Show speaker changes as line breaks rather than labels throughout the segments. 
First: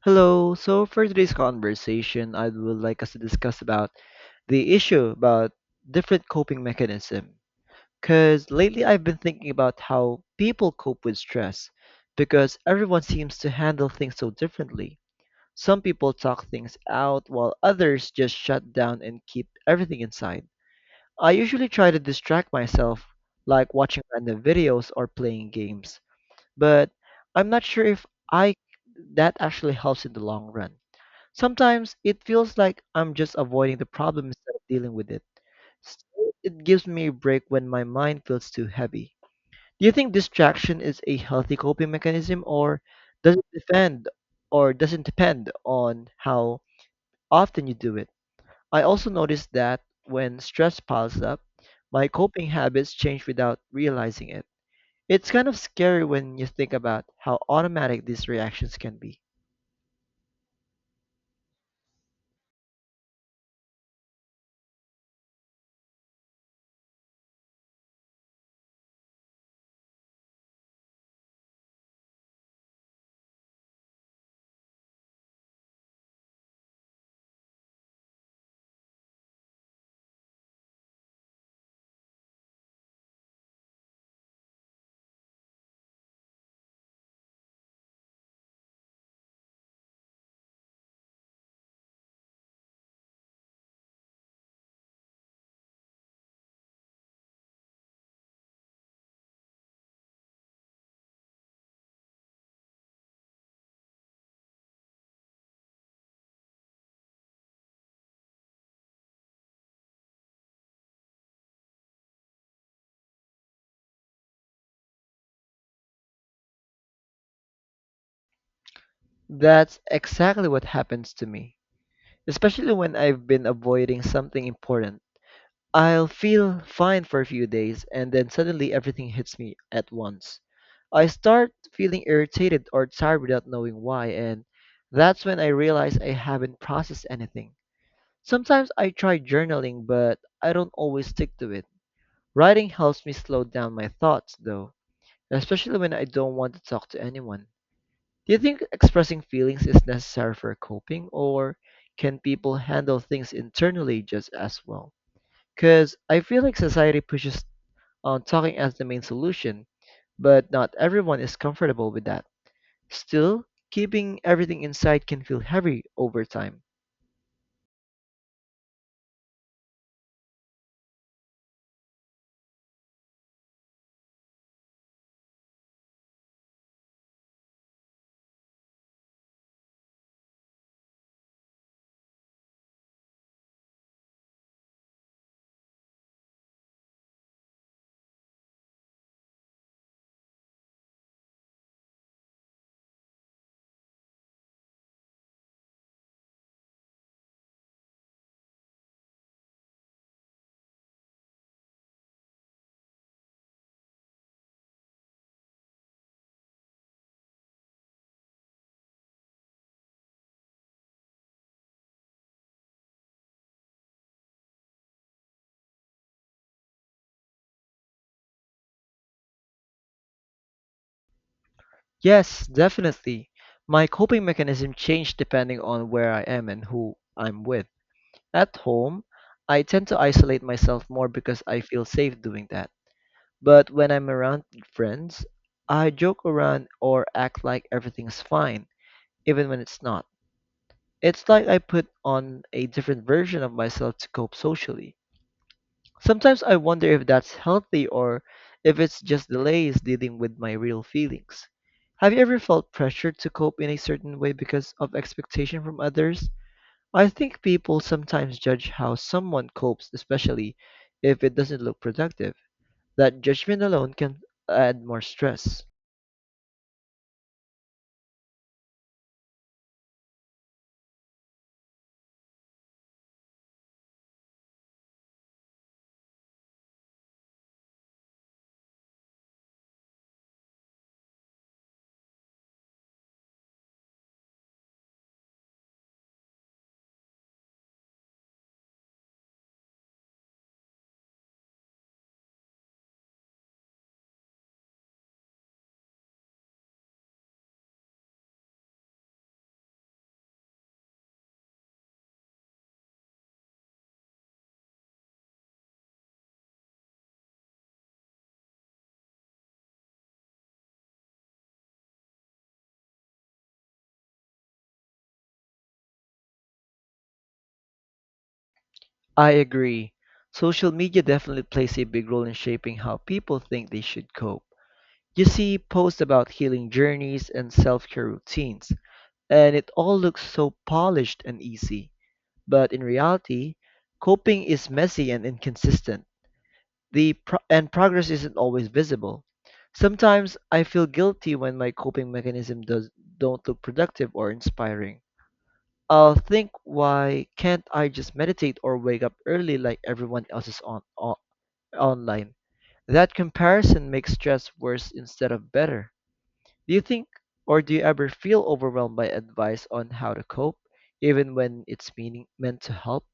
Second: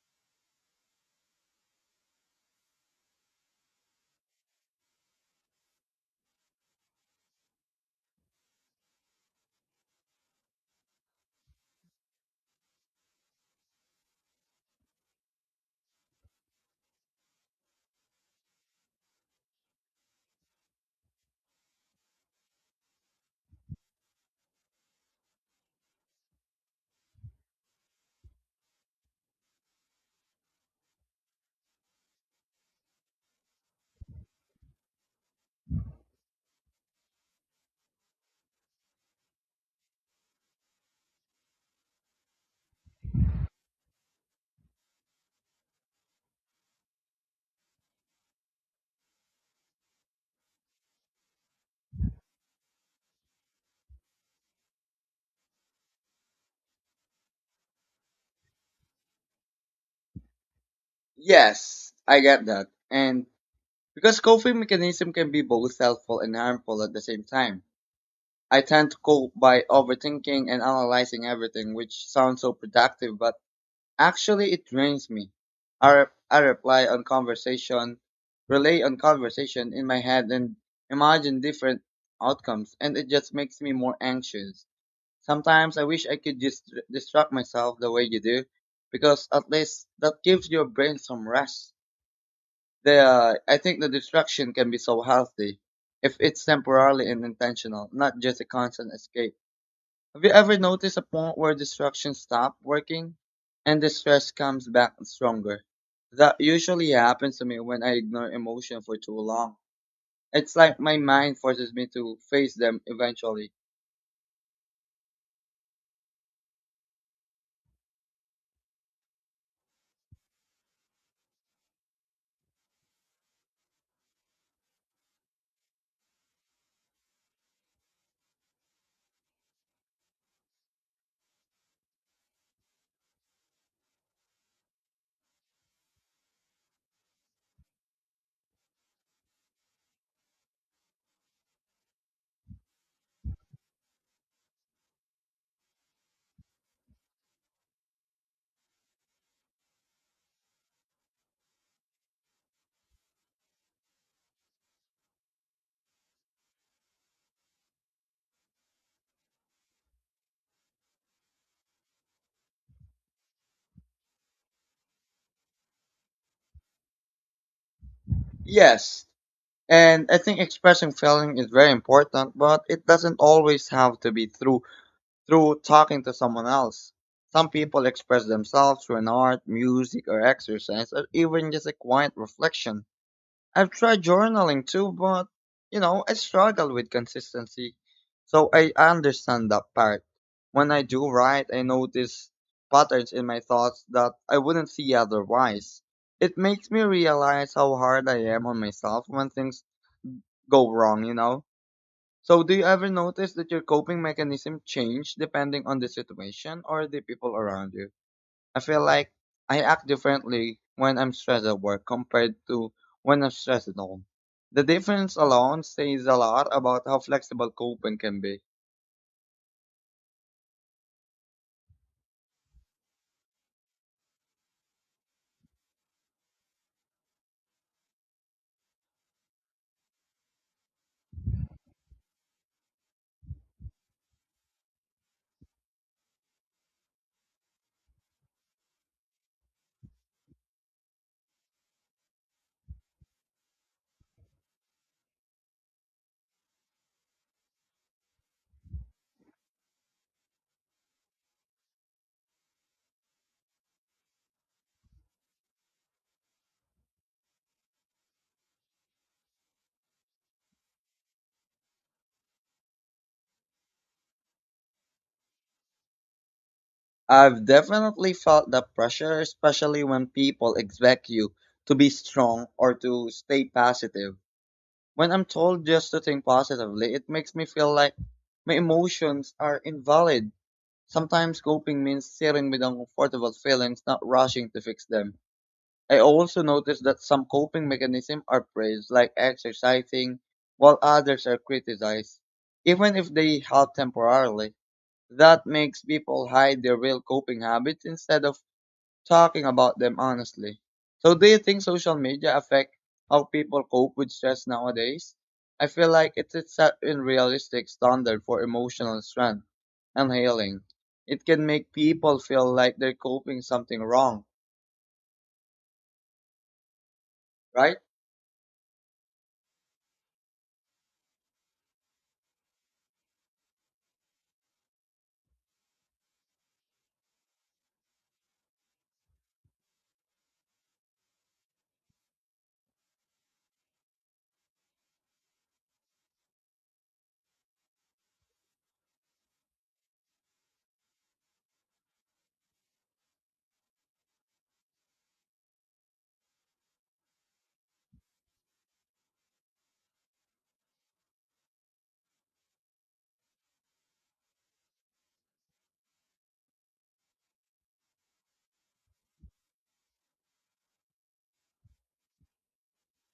Hello. So for today's conversation, I would like us to discuss about the issue about different coping mechanism. Because lately I've been thinking about how people cope with stress, because everyone seems to handle things so differently. Some people talk things out, while others just shut down and keep everything inside. I usually try to distract myself, like watching random videos or playing games, but I'm not sure if I that actually helps in the long run. Sometimes it feels like I'm just avoiding the problem instead of dealing with it. Still, it gives me a break when my mind feels too heavy. Do you think distraction is a healthy coping mechanism, or does it depend or doesn't depend on how often you do it? I also noticed that when stress piles up, my coping habits change without realizing it. It's kind of scary when you think about how automatic these reactions can be.
Yes, I get that. And because coping mechanism can be both helpful and harmful at the same time. I tend to cope by overthinking and analyzing everything, which sounds so productive, but actually it drains me. I reply on conversation, relay on conversation in my head and imagine different outcomes, and it just makes me more anxious. Sometimes I wish I could just distract myself the way you do, because at least that gives your brain some rest. The I think the distraction can be so healthy if it's temporarily and intentional, not just a constant escape. Have you ever noticed a point where distractions stop working and the stress comes back stronger? That usually happens to me when I ignore emotion for too long. It's like my mind forces me to face them eventually.
That's exactly what happens to me, especially when I've been avoiding something important. I'll feel fine for a few days and then suddenly everything hits me at once. I start feeling irritated or tired without knowing why, and that's when I realize I haven't processed anything. Sometimes I try journaling, but I don't always stick to it. Writing helps me slow down my thoughts, though, especially when I don't want to talk to anyone. Do you think expressing feelings is necessary for coping, or can people handle things internally just as well? Because I feel like society pushes on talking as the main solution, but not everyone is comfortable with that. Still, keeping everything inside can feel heavy over time.
Yes, and I think expressing feeling is very important, but it doesn't always have to be through talking to someone else. Some people express themselves through an art, music, or exercise, or even just a quiet reflection. I've tried journaling too, but I struggle with consistency. So I understand that part. When I do write, I notice patterns in my thoughts that I wouldn't see otherwise. It makes me realize how hard I am on myself when things go wrong, you know? So, do you ever notice that your coping mechanism change depending on the situation or the people around you? I feel like I act differently when I'm stressed at work compared to when I'm stressed at home. The difference alone says a lot about how flexible coping can be.
Yes, definitely. My coping mechanism changed depending on where I am and who I'm with. At home, I tend to isolate myself more because I feel safe doing that. But when I'm around friends, I joke around or act like everything's fine, even when it's not. It's like I put on a different version of myself to cope socially. Sometimes I wonder if that's healthy, or if it's just delays dealing with my real feelings. Have you ever felt pressured to cope in a certain way because of expectation from others? I think people sometimes judge how someone copes, especially if it doesn't look productive. That judgment alone can add more stress.
I've definitely felt that pressure, especially when people expect you to be strong or to stay positive. When I'm told just to think positively, it makes me feel like my emotions are invalid. Sometimes coping means sitting with uncomfortable feelings, not rushing to fix them. I also noticed that some coping mechanisms are praised, like exercising, while others are criticized, even if they help temporarily. That makes people hide their real coping habits instead of talking about them honestly. So do you think social media affect how people cope with stress nowadays? I feel like it's a set unrealistic standard for emotional strength and healing. It can make people feel like they're coping something wrong, right?
I agree. Social media definitely plays a big role in shaping how people think they should cope. You see posts about healing journeys and self care routines, and it all looks so polished and easy. But in reality, coping is messy and inconsistent, and progress isn't always visible. Sometimes I feel guilty when my coping don't look productive or inspiring. I'll think, why can't I just meditate or wake up early like everyone else is on online? That comparison makes stress worse instead of better. Do you think, do you ever feel overwhelmed by advice on how to cope, even when it's meaning meant to help?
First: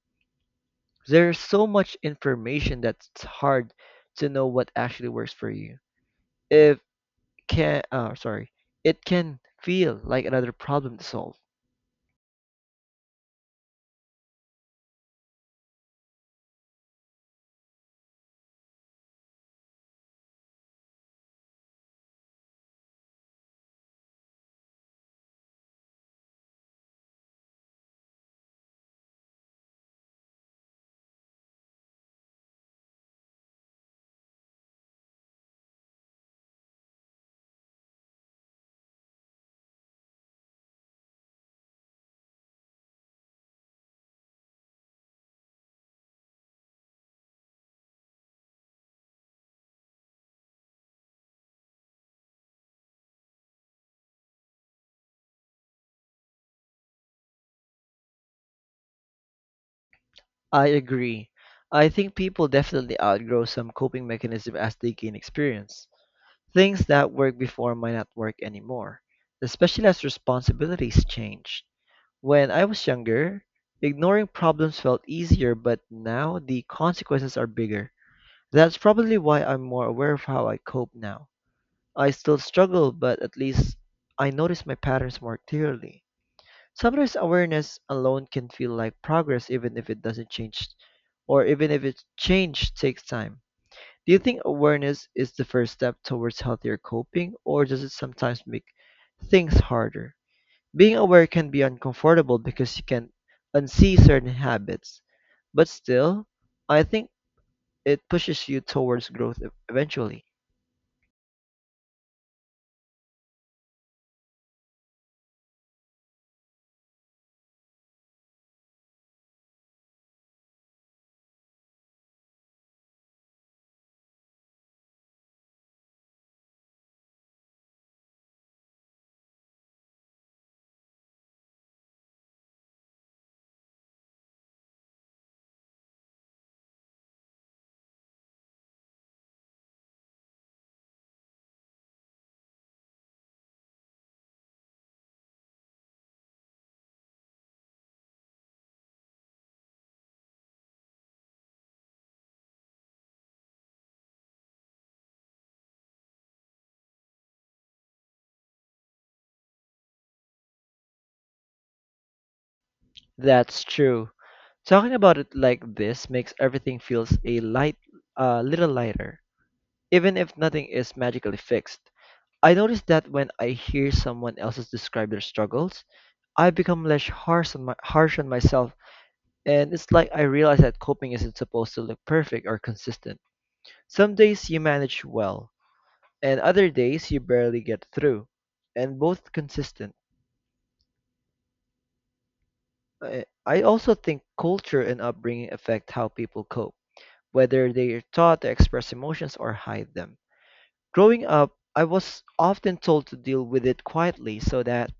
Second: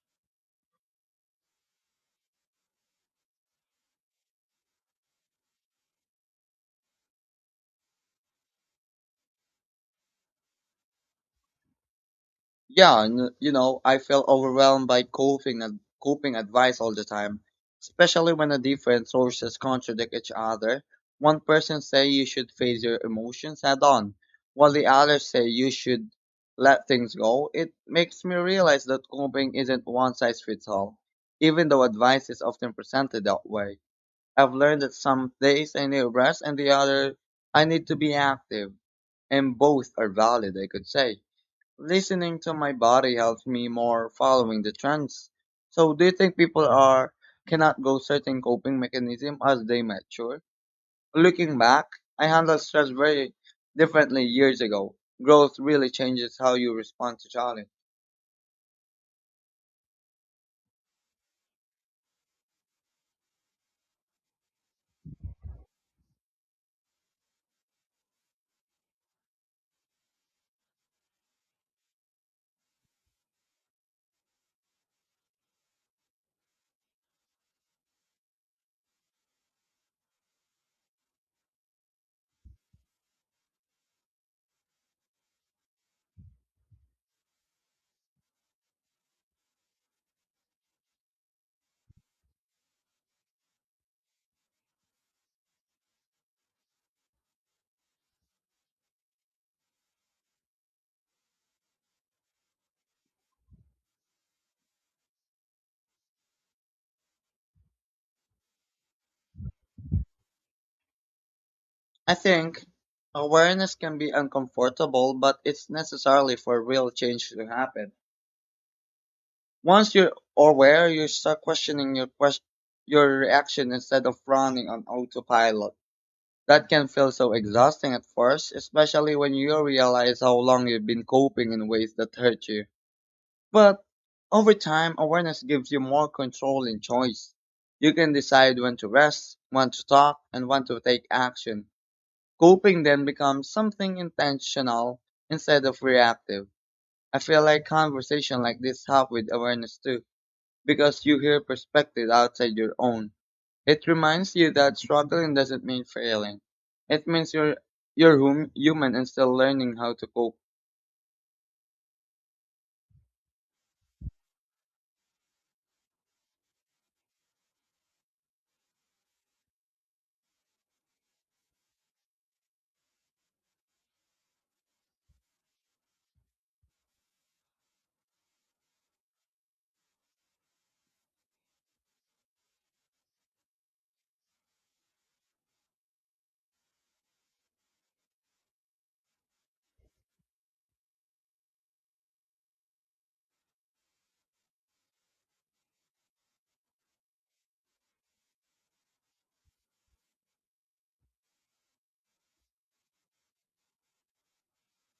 There's so much information that's hard to know what actually works for you. If can, sorry, It can feel like another problem to solve.
Yeah, and I feel overwhelmed by coping and coping advice all the time, especially when the different sources contradict each other. One person say you should face your emotions head on, while the others say you should let things go. It makes me realize that coping isn't one size fits all, even though advice is often presented that way. I've learned that some days I need rest and the other I need to be active, and both are valid, I could say. Listening to my body helps me more following the trends. So do you think people are cannot go certain coping mechanism as they mature? Looking back, I handled stress very differently years ago. Growth really changes how you respond to challenge.
I agree. I think people definitely outgrow some coping mechanism as they gain experience. Things that worked before might not work anymore, especially as responsibilities change. When I was younger, ignoring problems felt easier, but now the consequences are bigger. That's probably why I'm more aware of how I cope now. I still struggle, but at least I notice my patterns more clearly. Sometimes awareness alone can feel like progress, even if it doesn't change, or even if it change takes time. Do you think awareness is the first step towards healthier coping, or does it sometimes make things harder? Being aware can be uncomfortable because you can unsee certain habits, but still, I think it pushes you towards growth eventually.
I think awareness can be uncomfortable, but it's necessary for real change to happen. Once you're aware, you start questioning your reaction instead of running on autopilot. That can feel so exhausting at first, especially when you realize how long you've been coping in ways that hurt you. But over time, awareness gives you more control and choice. You can decide when to rest, when to talk, and when to take action. Coping then becomes something intentional instead of reactive. I feel like conversation like this help with awareness too, because you hear perspective outside your own. It reminds you that struggling doesn't mean failing. It means you're human and still learning how to cope.
That's true. Talking about it like this makes everything feels a little lighter, even if nothing is magically fixed. I notice that when I hear someone else's describe their struggles, I become less harsh on myself, and it's like I realize that coping isn't supposed to look perfect or consistent. Some days you manage well, and other days you barely get through, and both consistent. I also think culture and upbringing affect how people cope, whether they are taught to express emotions or hide them. Growing up, I was often told to deal with it quietly, so that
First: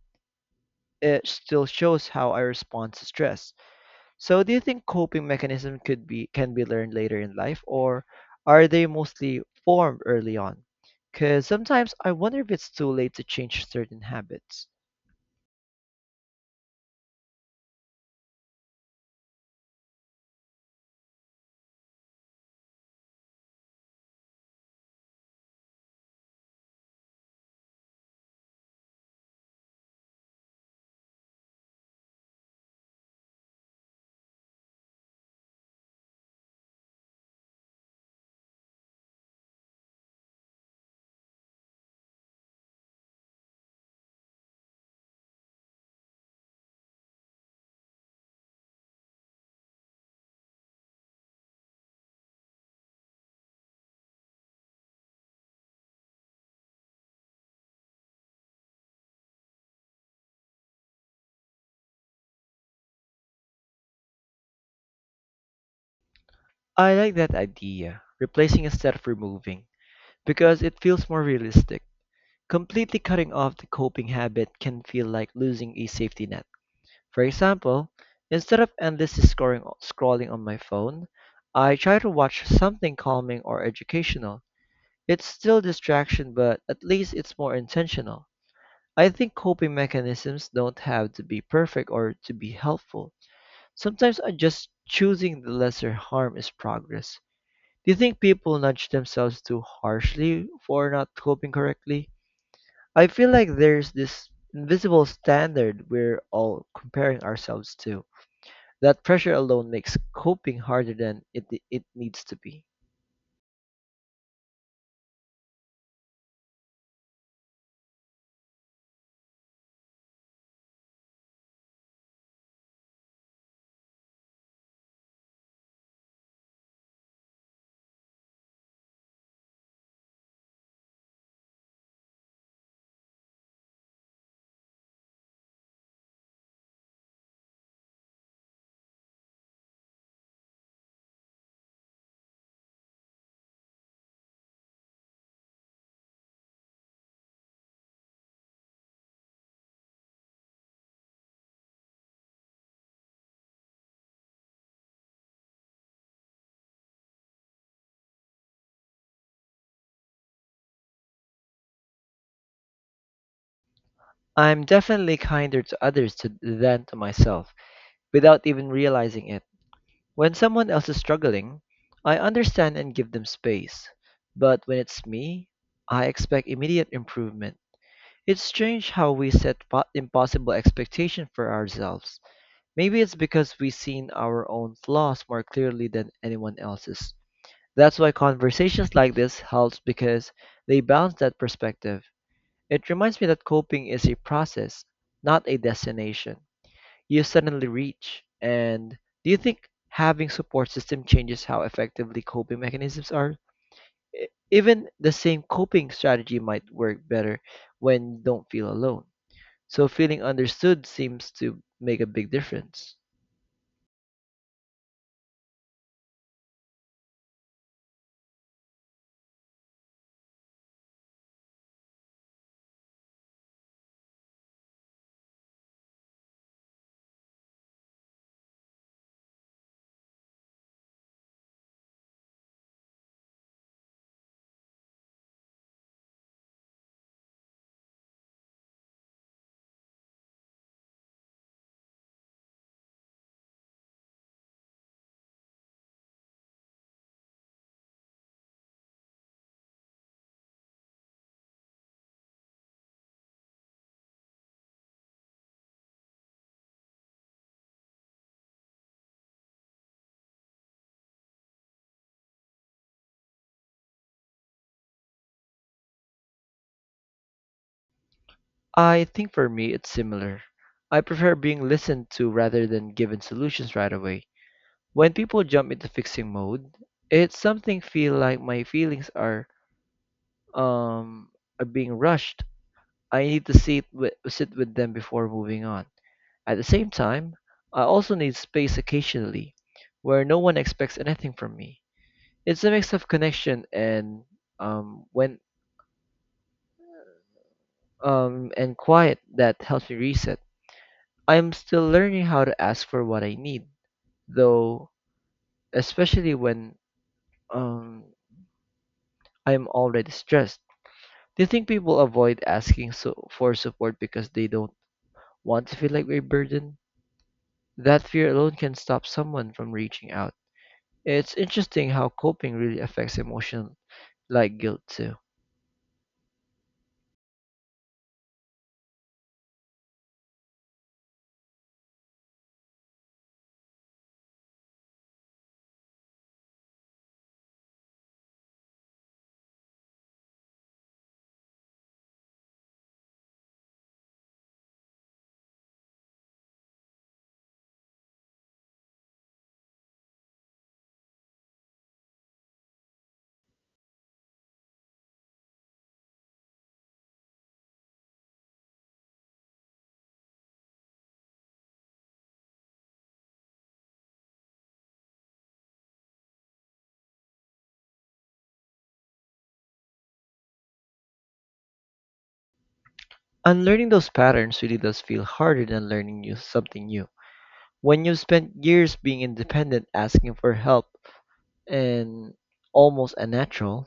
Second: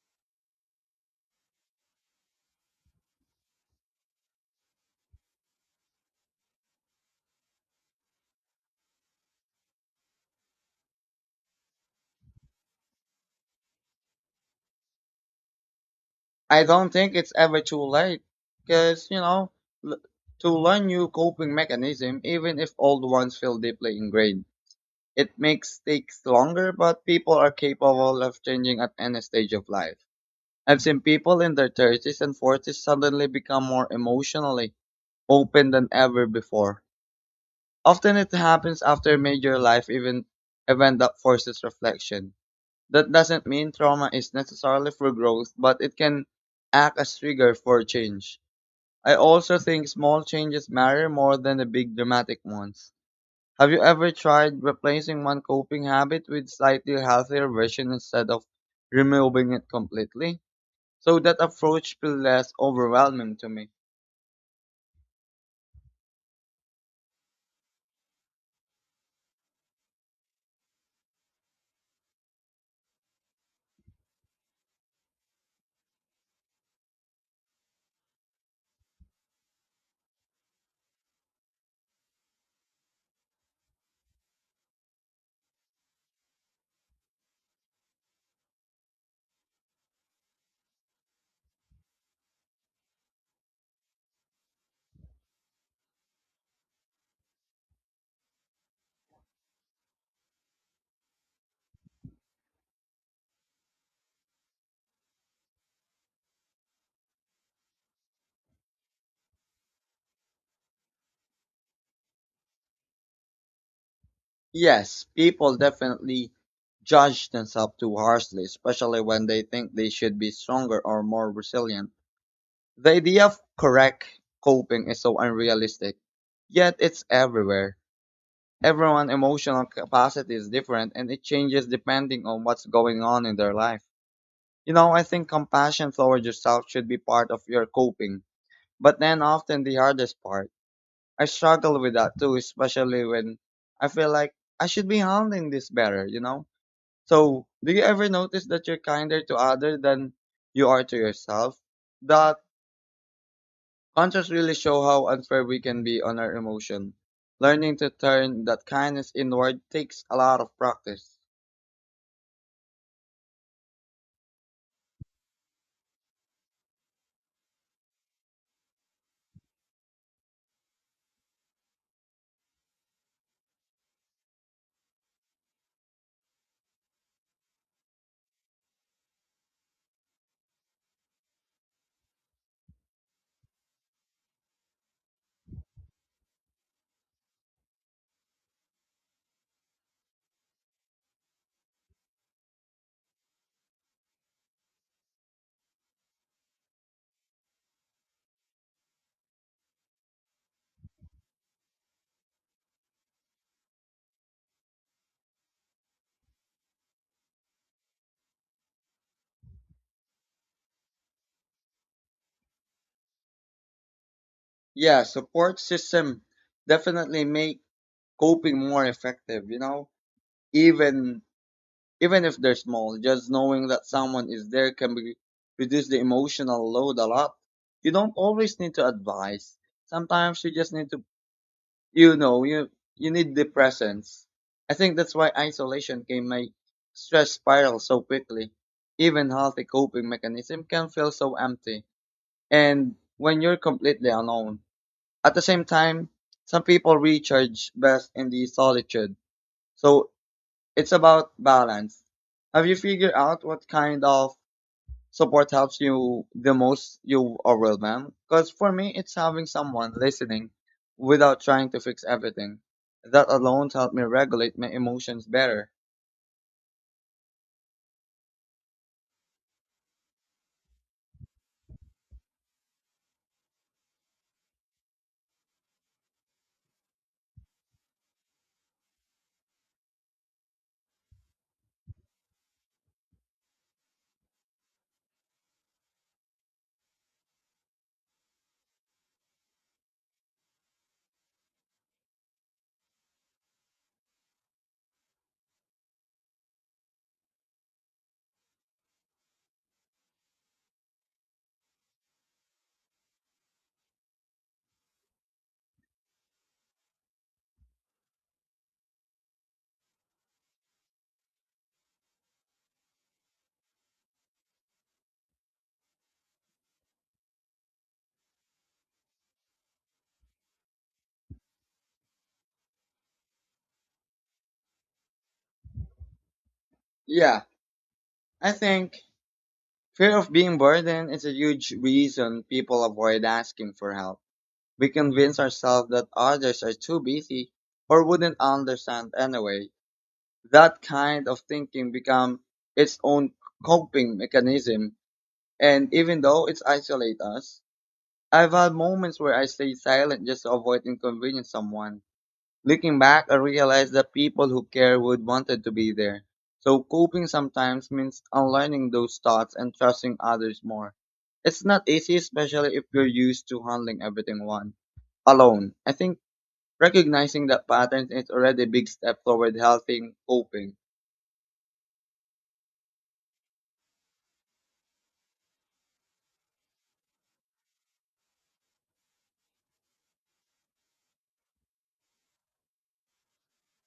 it still shows how I respond to stress. So do you think coping mechanism could be can be learned later in life, or are they mostly formed early on? Cuz sometimes I wonder if it's too late to change certain habits.
I don't think it's ever too late because, l- to learn new coping mechanism even if old ones feel deeply ingrained. It makes takes longer, but people are capable of changing at any stage of life. I've seen people in their 30s and 40s suddenly become more emotionally open than ever before. Often it happens after a major life event that forces reflection. That doesn't mean trauma is necessarily for growth, but it can act as trigger for change. I also think small changes matter more than the big dramatic ones. Have you ever tried replacing one coping habit with slightly healthier version instead of removing it completely? So that approach feels less overwhelming to me.
I like that idea, replacing instead of removing, because it feels more realistic. Completely cutting off the coping habit can feel like losing a safety net. For example, instead of endlessly scrolling on my phone, I try to watch something calming or educational. It's still distraction, but at least it's more intentional. I think coping mechanisms don't have to be perfect or to be helpful. Sometimes I just choosing the lesser harm is progress. Do you think people nudge themselves too harshly for not coping correctly? I feel like there's this invisible standard we're all comparing ourselves to. That pressure alone makes coping harder than it needs to be.
Yes, people definitely judge themselves too harshly, especially when they think they should be stronger or more resilient. The idea of correct coping is so unrealistic, yet it's everywhere. Everyone's emotional capacity is different and it changes depending on what's going on in their life. You know, I think compassion towards yourself should be part of your coping, but then often the hardest part. I struggle with that too, especially when I feel like I should be handling this better, you know? So, do you ever notice that you're kinder to others than you are to yourself? That contrast really show how unfair we can be on our emotion. Learning to turn that kindness inward takes a lot of practice.
I'm definitely kinder to others to, than to myself without even realizing it. When someone else is struggling, I understand and give them space. But when it's me, I expect immediate improvement. It's strange how we set impossible expectations for ourselves. Maybe it's because we've seen our own flaws more clearly than anyone else's. That's why conversations like this helps, because they balance that perspective. It reminds me that coping is a process, not a destination you suddenly reach. And do you think having support system changes how effectively coping mechanisms are? Even the same coping strategy might work better when you don't feel alone. So feeling understood seems to make a big difference.
Yeah, support system definitely make coping more effective, you know? Even even if they're small, just knowing that someone is there can be, reduce the emotional load a lot. You don't always need to advise. Sometimes you just need to, you know you you need the presence. I think that's why isolation can make stress spiral so quickly, even healthy coping mechanism can feel so empty, and when you're completely alone. At the same time, some people recharge best in the solitude, so it's about balance. Have you figured out what kind of support helps you the most, you are will, man? Because for me, it's having someone listening without trying to fix everything. That alone helped me regulate my emotions better.
I think for me it's similar. I prefer being listened to rather than given solutions right away. When people jump into fixing mode, it's something feel like my feelings um are being rushed. I need to sit with them before moving on. At the same time, I also need space occasionally, where no one expects anything from me. It's a mix of connection and when and quiet that helps me reset. I'm still learning how to ask for what I need, though, especially when um, I'm already stressed. Do you think people avoid asking so for support because they don't want to feel like a burden? That fear alone can stop someone from reaching out. It's interesting how coping really affects emotion, like guilt too.
Yeah, I think fear of being burdened is a huge reason people avoid asking for help. We convince ourselves that others are too busy or wouldn't understand anyway. That kind of thinking becomes its own coping mechanism, and even though it isolates us, I've had moments where I stayed silent just to avoid inconveniencing someone. Looking back, I realized that people who care would wanted to be there. So coping sometimes means unlearning those thoughts and trusting others more. It's not easy, especially if you're used to handling everything one alone. I think recognizing that pattern is already a big step toward healthy coping.
Unlearning those patterns really does feel harder than learning new something new. When you've spent years being independent, asking for help, and almost unnatural,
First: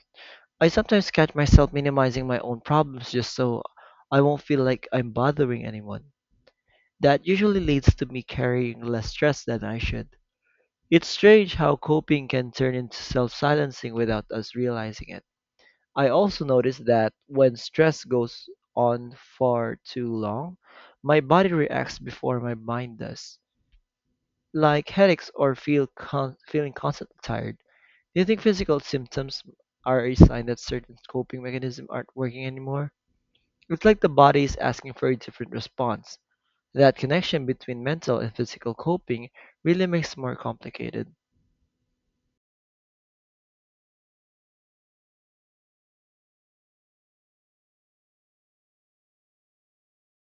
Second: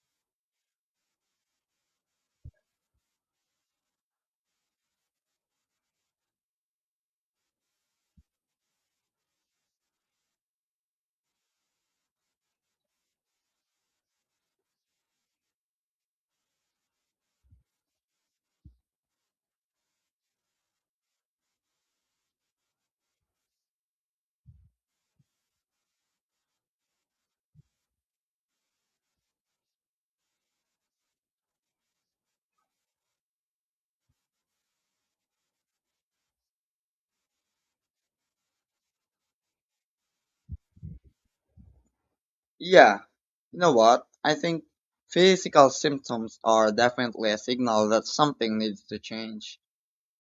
I sometimes catch myself minimizing my own problems just so I won't feel like I'm bothering anyone. That usually leads to me carrying less stress than I should. It's strange how coping can turn into self silencing without us realizing it. I also noticed that when stress goes on for too long, my body reacts before my mind does, like headaches or feeling constantly tired. Do you think physical symptoms are a sign that certain coping mechanisms aren't working anymore? It's like the body is asking for a different response. That connection between mental and physical coping really makes it more complicated.
Yeah, you know what? I think physical symptoms are definitely a signal that something needs to change.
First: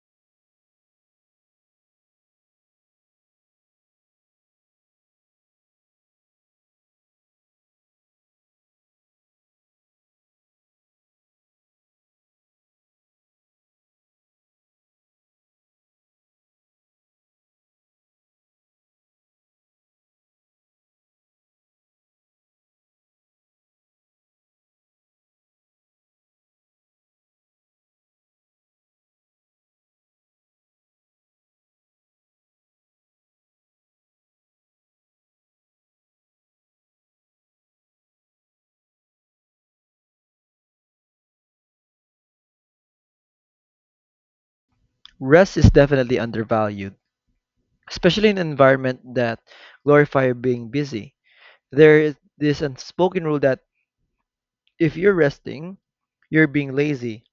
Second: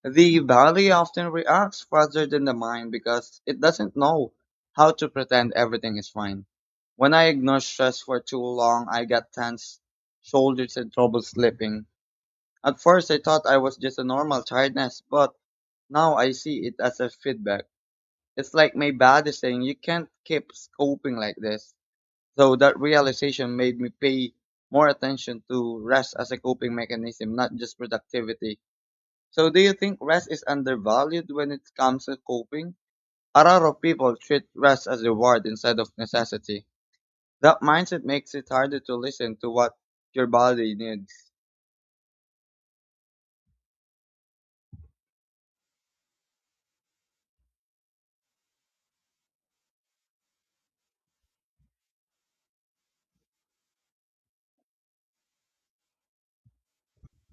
The body often reacts faster than the mind because it doesn't know how to pretend everything is fine. When I ignore stress for too long, I get tense shoulders and trouble sleeping. At first, I thought I was just a normal tiredness, but now I see it as a feedback. It's like my body saying, you can't keep coping like this. So that realization made me pay more attention to rest as a coping mechanism, not just productivity. So do you think rest is undervalued when it comes to coping? A lot of people treat rest as reward instead of necessity. That mindset makes it harder to listen to what your body needs.
Rest is definitely undervalued, especially in an environment that glorify being busy. There is this unspoken rule that if you're resting, you're being lazy,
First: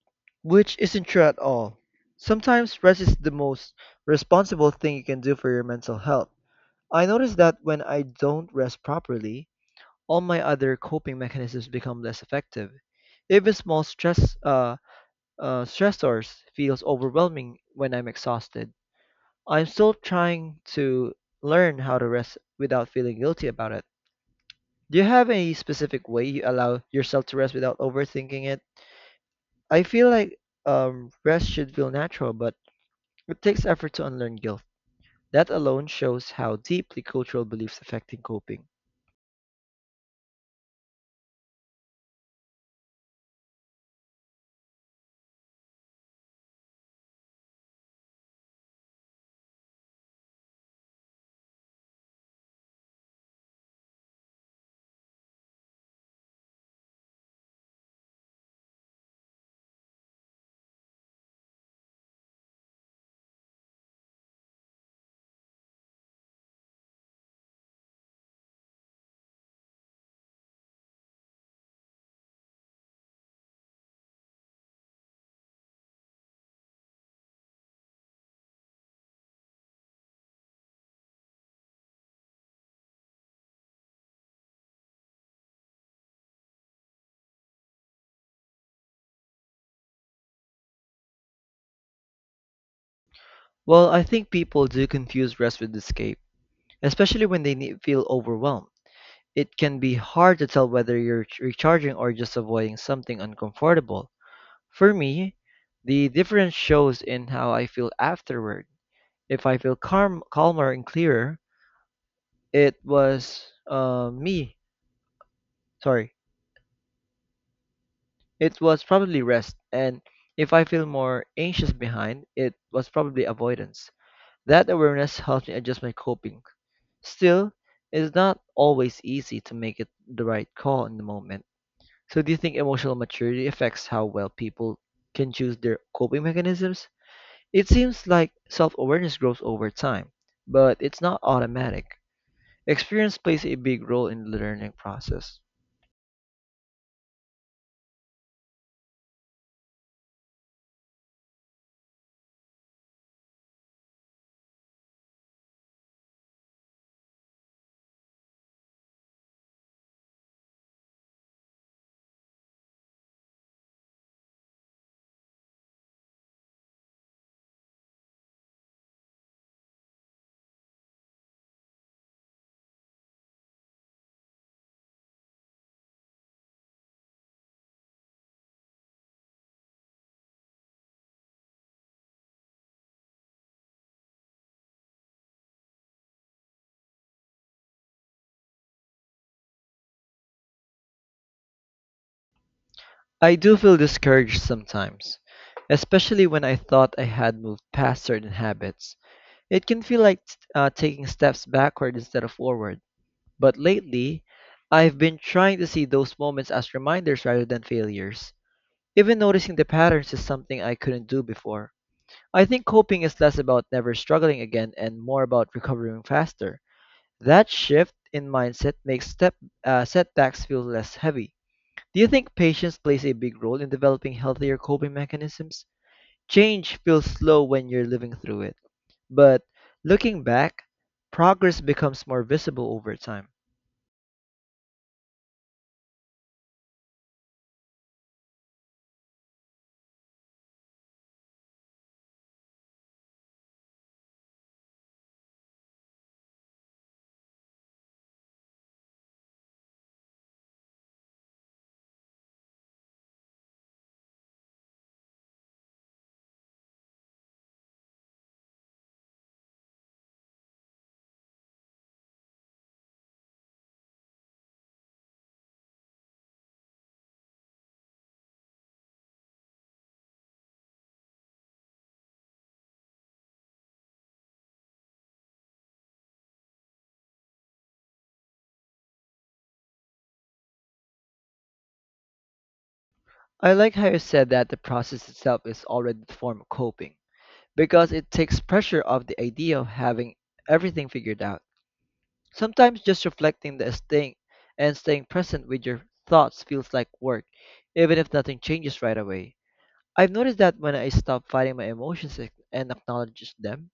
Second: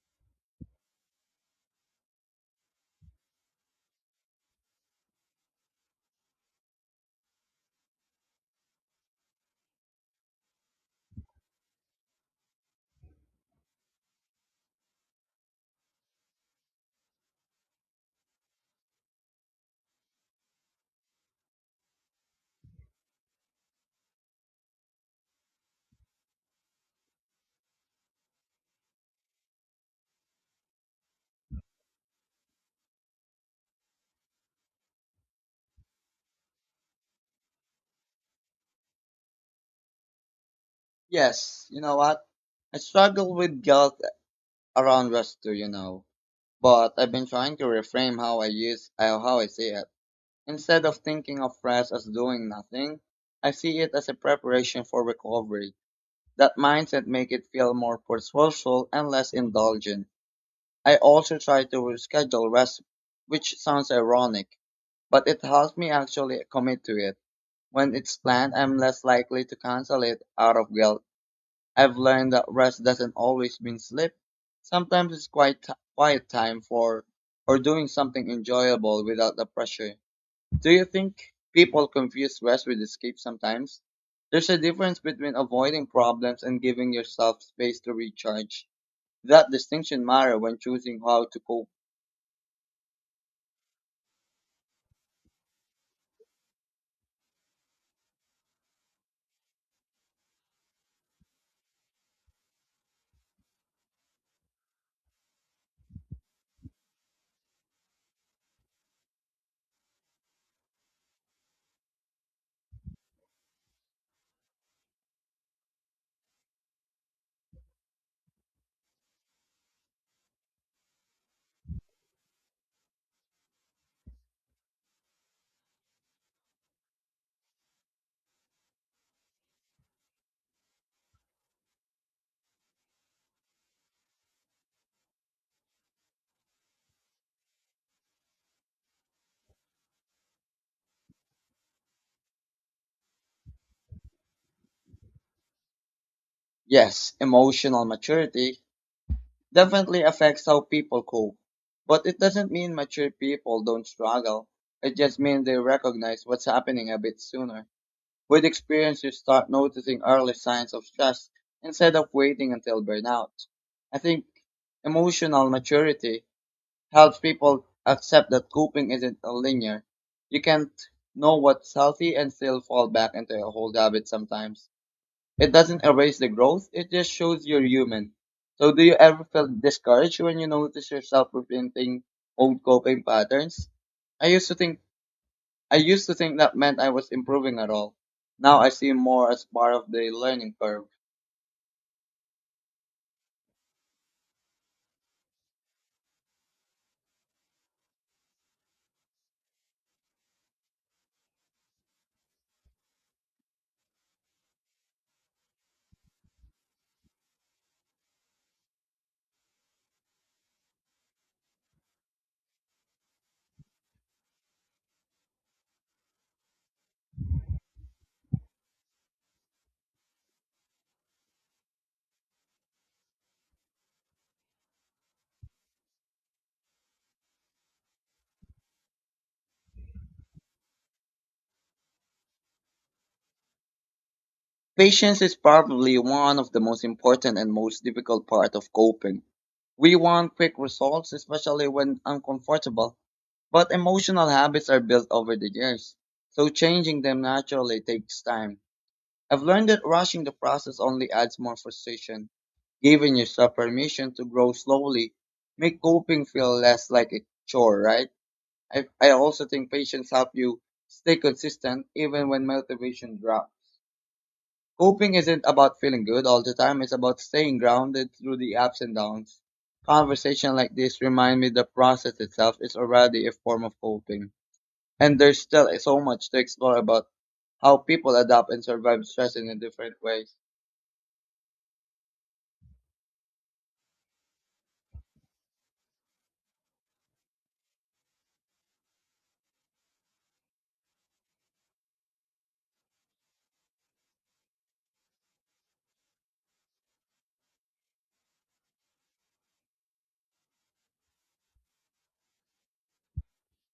which isn't true at all. Sometimes rest is the most responsible thing you can do for your mental health. I notice that when I don't rest properly, all my other coping mechanisms become less effective. Even small stressors feels overwhelming when I'm exhausted. I'm still trying to learn how to rest without feeling guilty about it. Do you have any specific way you allow yourself to rest without overthinking it? I feel like rest should feel natural, but it takes effort to unlearn guilt. That alone shows how deeply cultural beliefs affecting coping.
Yes, you know what? I struggle with guilt around rest too, you know. But I've been trying to reframe how I see it. Instead of thinking of rest as doing nothing, I see it as a preparation for recovery. That mindset makes it feel more purposeful and less indulgent. I also try to schedule rest, which sounds ironic, but it helps me actually commit to it. When it's planned, I'm less likely to cancel it out of guilt. I've learned that rest doesn't always mean sleep. Sometimes it's quiet time for or doing something enjoyable without the pressure. Do you think people confuse rest with escape sometimes? There's a difference between avoiding problems and giving yourself space to recharge. That distinction matters when choosing how to cope.
Well, I think people do confuse rest with escape, especially when feel overwhelmed. It can be hard to tell whether you're recharging or just avoiding something uncomfortable. For me, the difference shows in how I feel afterward. If I feel calmer and clearer, it was uh, me. Sorry, it was probably rest. And if I feel more anxious behind, it was probably avoidance. That awareness helps me adjust my coping. Still, it's not always easy to make it the right call in the moment. So, do you think emotional maturity affects how well people can choose their coping mechanisms? It seems like self awareness grows over time, but it's not automatic. Experience plays a big role in the learning process.
Yes, emotional maturity definitely affects how people cope. But it doesn't mean mature people don't struggle. It just means they recognize what's happening a bit sooner. With experience, you start noticing early signs of stress instead of waiting until burnout. I think emotional maturity helps people accept that coping isn't a linear. You can't know what's healthy and still fall back into your old habits sometimes. It doesn't erase the growth, it just shows you're human. So do you ever feel discouraged when you notice yourself repeating old coping patterns? I used to think I used to think that meant I was improving at all. Now I see more as part of the learning curve.
I do feel discouraged sometimes, especially when I thought I had moved past certain habits. It can feel like taking steps backward instead of forward. But lately, I've been trying to see those moments as reminders rather than failures. Even noticing the patterns is something I couldn't do before. I think coping is less about never struggling again and more about recovering faster. That shift in mindset makes step setbacks feel less heavy. Do you think patience plays a big role in developing healthier coping mechanisms? Change feels slow when you're living through it, but looking back, progress becomes more visible over time.
Patience is probably one of the most important and most difficult part of coping. We want quick results, especially when uncomfortable, but emotional habits are built over the years, so changing them naturally takes time. I've learned that rushing the process only adds more frustration. Giving yourself permission to grow slowly make coping feel less like a chore, right? I also think patience help you stay consistent even when motivation drops. Coping isn't about feeling good all the time, it's about staying grounded through the ups and downs. Conversation like this remind me the process itself is already a form of coping. And there's still so much to explore about how people adapt and survive stress in a different ways.
I like how you said that the process itself is already the form of coping because it takes pressure off the idea of having everything figured out. Sometimes just reflecting the staying and staying present with your thoughts feels like work, even if nothing changes right away. I've noticed that when I stop fighting my emotions and acknowledge them,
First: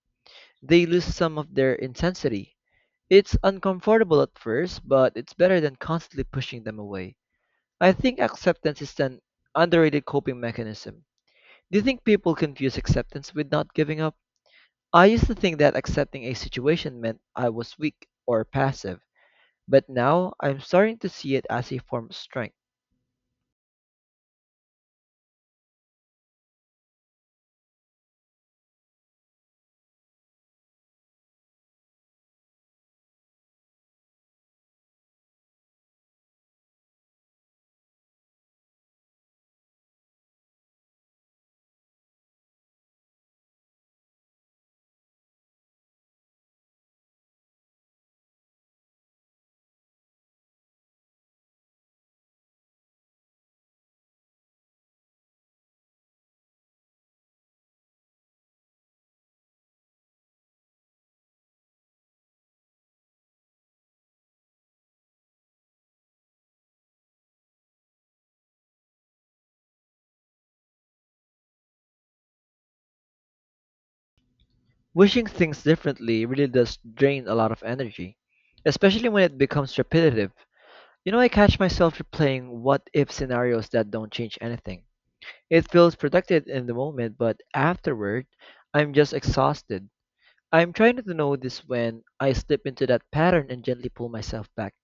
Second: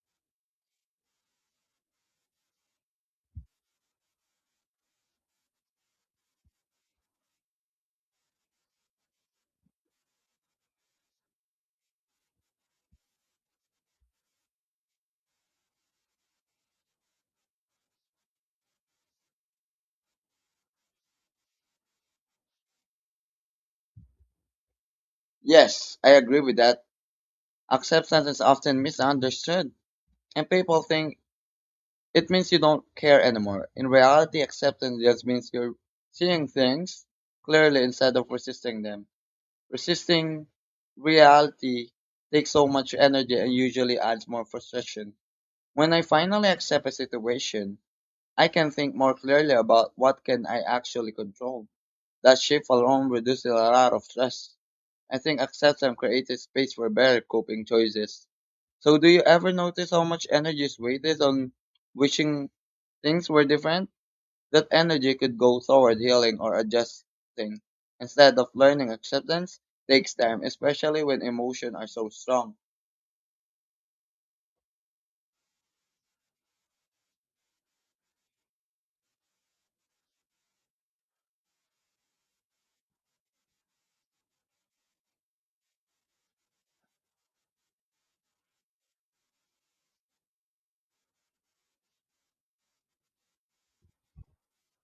they lose some of their intensity. It's uncomfortable at first, but it's better than constantly pushing them away. I think acceptance is an underrated coping mechanism. Do you think people confuse acceptance with not giving up? I used to think that accepting a situation meant I was weak or passive, but now I'm starting to see it as a form of strength.
Yes, I agree with that. Acceptance is often misunderstood, and people think it means you don't care anymore. In reality, acceptance just means you're seeing things clearly instead of resisting them. Resisting reality takes so much energy and usually adds more frustration. When I finally accept a situation, I can think more clearly about what can I actually control. That shift alone reduces a lot of stress. I think acceptance created space for better coping choices. So, do you ever notice how much energy is wasted on wishing things were different? That energy could go toward healing or adjusting. Instead of learning acceptance, takes time, especially when emotions are so strong.
Wishing things differently really does drain a lot of energy, especially when it becomes repetitive. You know, I catch myself replaying what if scenarios that don't change anything. It feels productive in the moment, but afterward, I'm just exhausted. I'm trying to know this when I slip into that pattern and gently pull myself back.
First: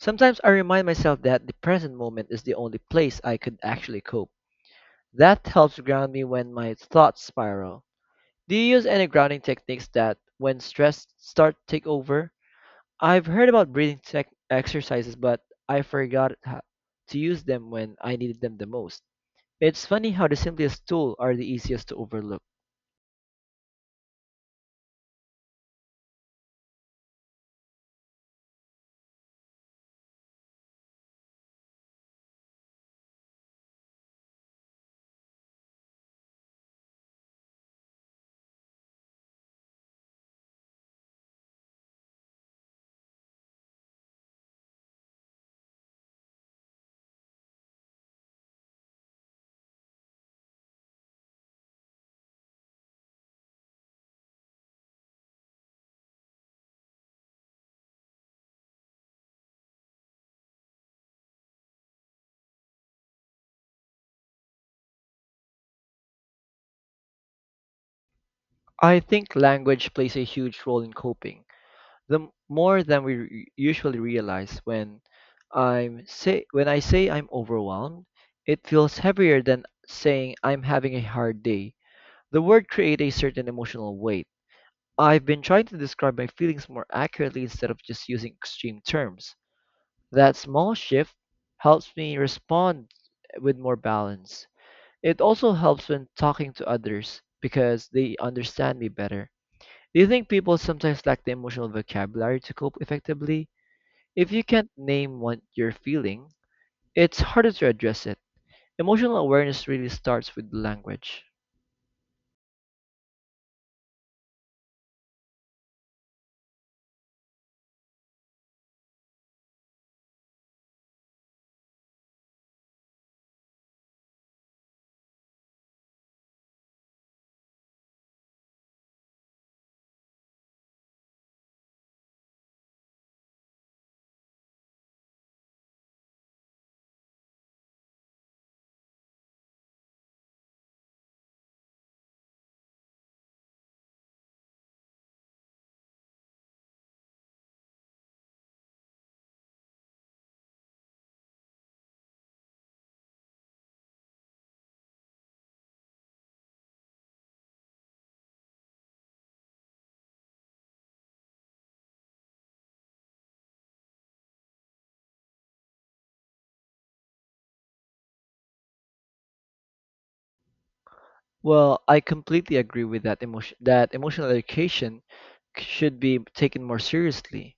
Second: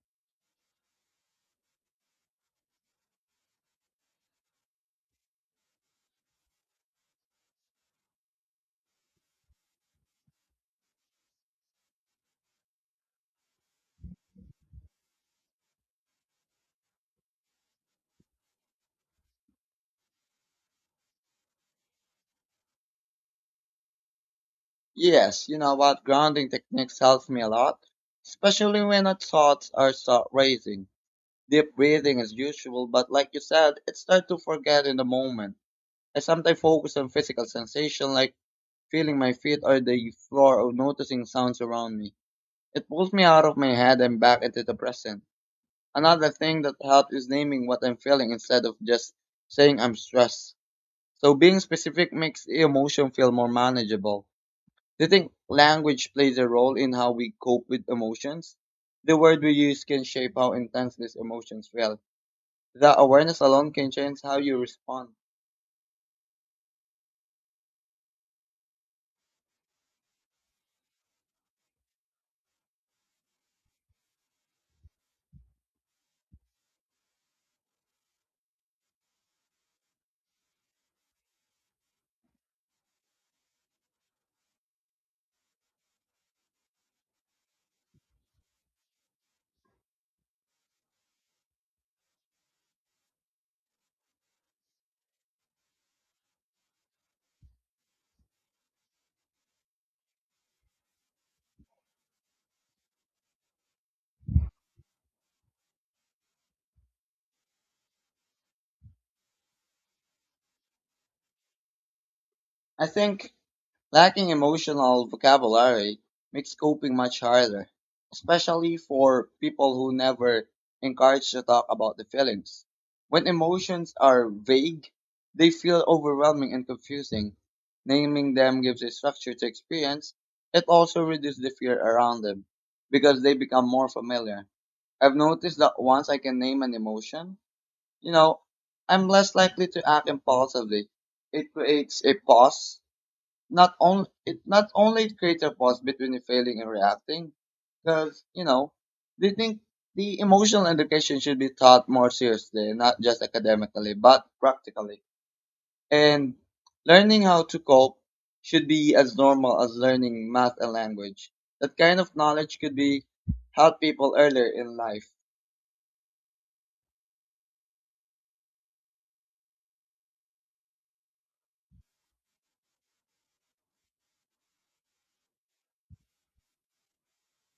Sometimes I remind myself that the present moment is the only place I could actually cope. That helps ground me when my thoughts spiral. Do you use any grounding techniques that, when stress start to take over? I've heard about breathing tech exercises, but I forgot ho- to use them when I needed them the most. It's funny how the simplest tools are the easiest to overlook.
Yes, you know what? Grounding techniques helps me a lot, especially when our thoughts are start racing. Deep breathing is useful, but like you said, it's hard to forget in the moment. I sometimes focus on physical sensation like feeling my feet or the floor or noticing sounds around me. It pulls me out of my head and back into the present. Another thing that helps is naming what I'm feeling instead of just saying I'm stressed. So being specific makes emotion feel more manageable. Do you think language plays a role in how we cope with emotions? The word we use can shape how intense these emotions feel. The awareness alone can change how you respond.
I think language plays a huge role in coping, more than we usually realize. When I say I'm overwhelmed, it feels heavier than saying I'm having a hard day. The word create a certain emotional weight. I've been trying to describe my feelings more accurately instead of just using extreme terms. That small shift helps me respond with more balance. It also helps when talking to others because they understand me better. Do you think people sometimes lack the emotional vocabulary to cope effectively? If you can't name what you're feeling, it's harder to address it. Emotional awareness really starts with language.
I think lacking emotional vocabulary makes coping much harder, especially for people who never encouraged to talk about the feelings. When emotions are vague, they feel overwhelming and confusing. Naming them gives a structure to experience. It also reduces the fear around them because they become more familiar. I've noticed that once I can name an emotion, you know, I'm less likely to act impulsively. It creates a pause not only it creates a pause between the failing and reacting because you know they think the emotional education should be taught more seriously, not just academically but practically, and learning how to cope should be as normal as learning math and language. That kind of knowledge could be help people earlier in life.
Well, I completely agree with that emotional education should be taken more seriously.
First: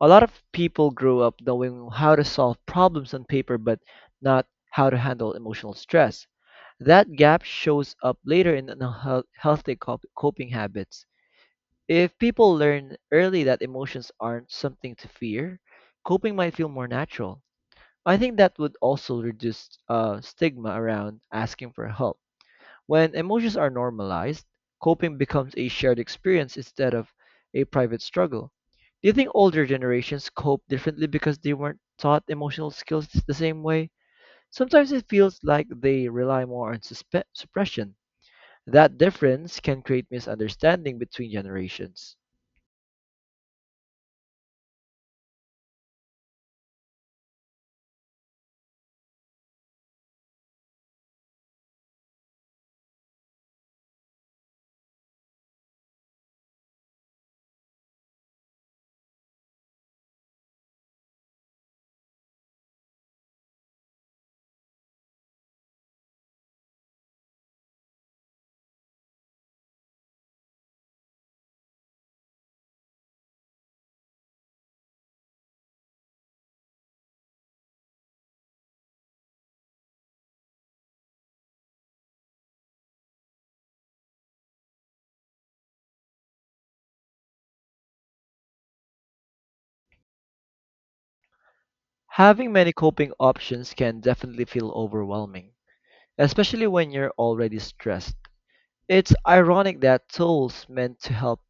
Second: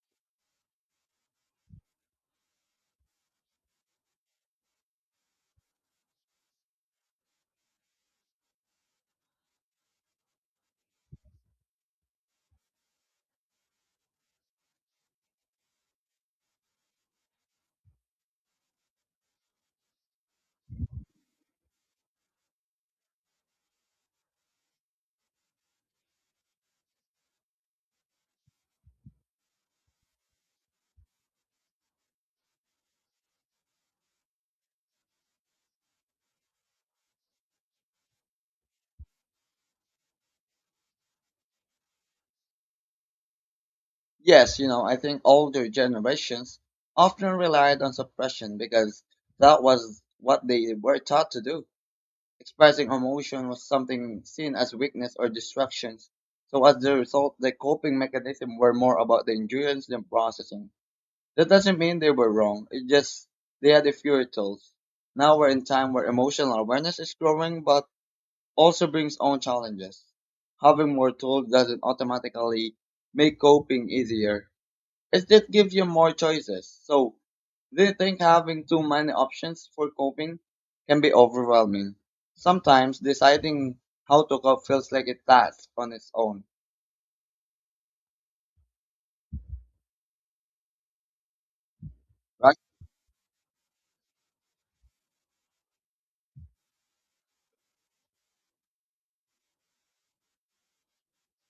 A lot of people grow up knowing how to solve problems on paper, but not how to handle emotional stress. That gap shows up later in unhealthy coping habits. If people learn early that emotions aren't something to fear, coping might feel more natural. I think that would also reduce stigma around asking for help. When emotions are normalized, coping becomes a shared experience instead of a private struggle. Do you think older generations cope differently because they weren't taught emotional skills the same way? Sometimes it feels like they rely more on suppression. That difference can create misunderstanding between generations.
Yes, you know, I think older generations often relied on suppression because that was what they were taught to do. Expressing emotion was something seen as weakness or distractions. So as a result, the coping mechanism were more about the endurance than processing. That doesn't mean they were wrong. It just they had the fewer tools. Now we're in time where emotional awareness is growing but also brings own challenges. Having more tools doesn't automatically make coping easier. It just gives you more choices. So, do you think having too many options for coping can be overwhelming? Sometimes deciding how to cope feels like a task on its own,
Having
right?
many coping options can definitely feel overwhelming, especially when you're already stressed. It's ironic that tools meant to help,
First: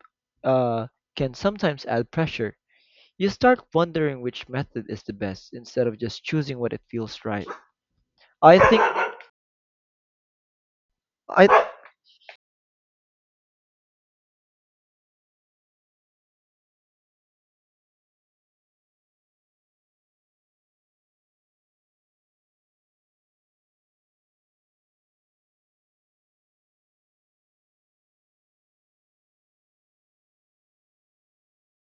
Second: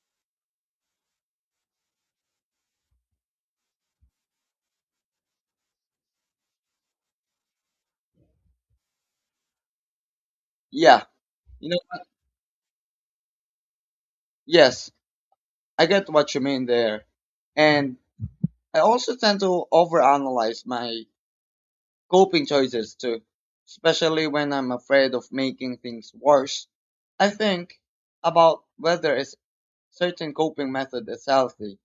uh, can sometimes add pressure. You start wondering which method is the best instead of just choosing what it feels right. I think
Yeah, you
I
know, yes, I get what you mean there. And I also tend to overanalyze my coping choices too, especially when I'm afraid of making things worse. I think about whether a certain coping method is healthy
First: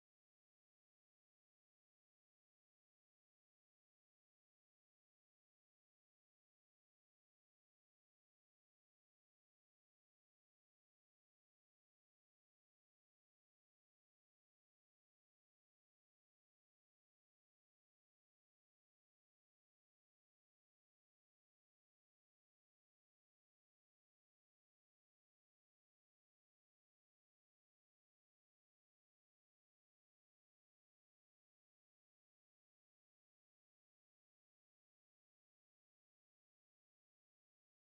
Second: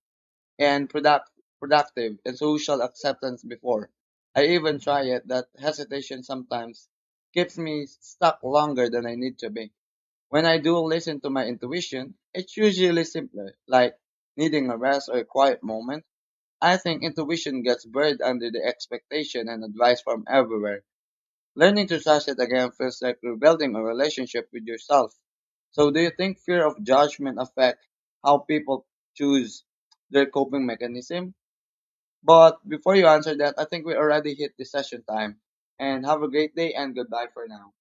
and productive and social acceptance before. I even try it that hesitation sometimes keeps me stuck longer than I need to be. When I do listen to my intuition, it's usually simpler, like needing a rest or a quiet moment. I think intuition gets buried under the expectation and advice from everywhere. Learning to trust it again feels like rebuilding a relationship with yourself. So do you think fear of judgment affects how people choose their coping mechanism? But before you answer that, I think we already hit the session time. And have a great day and goodbye for now.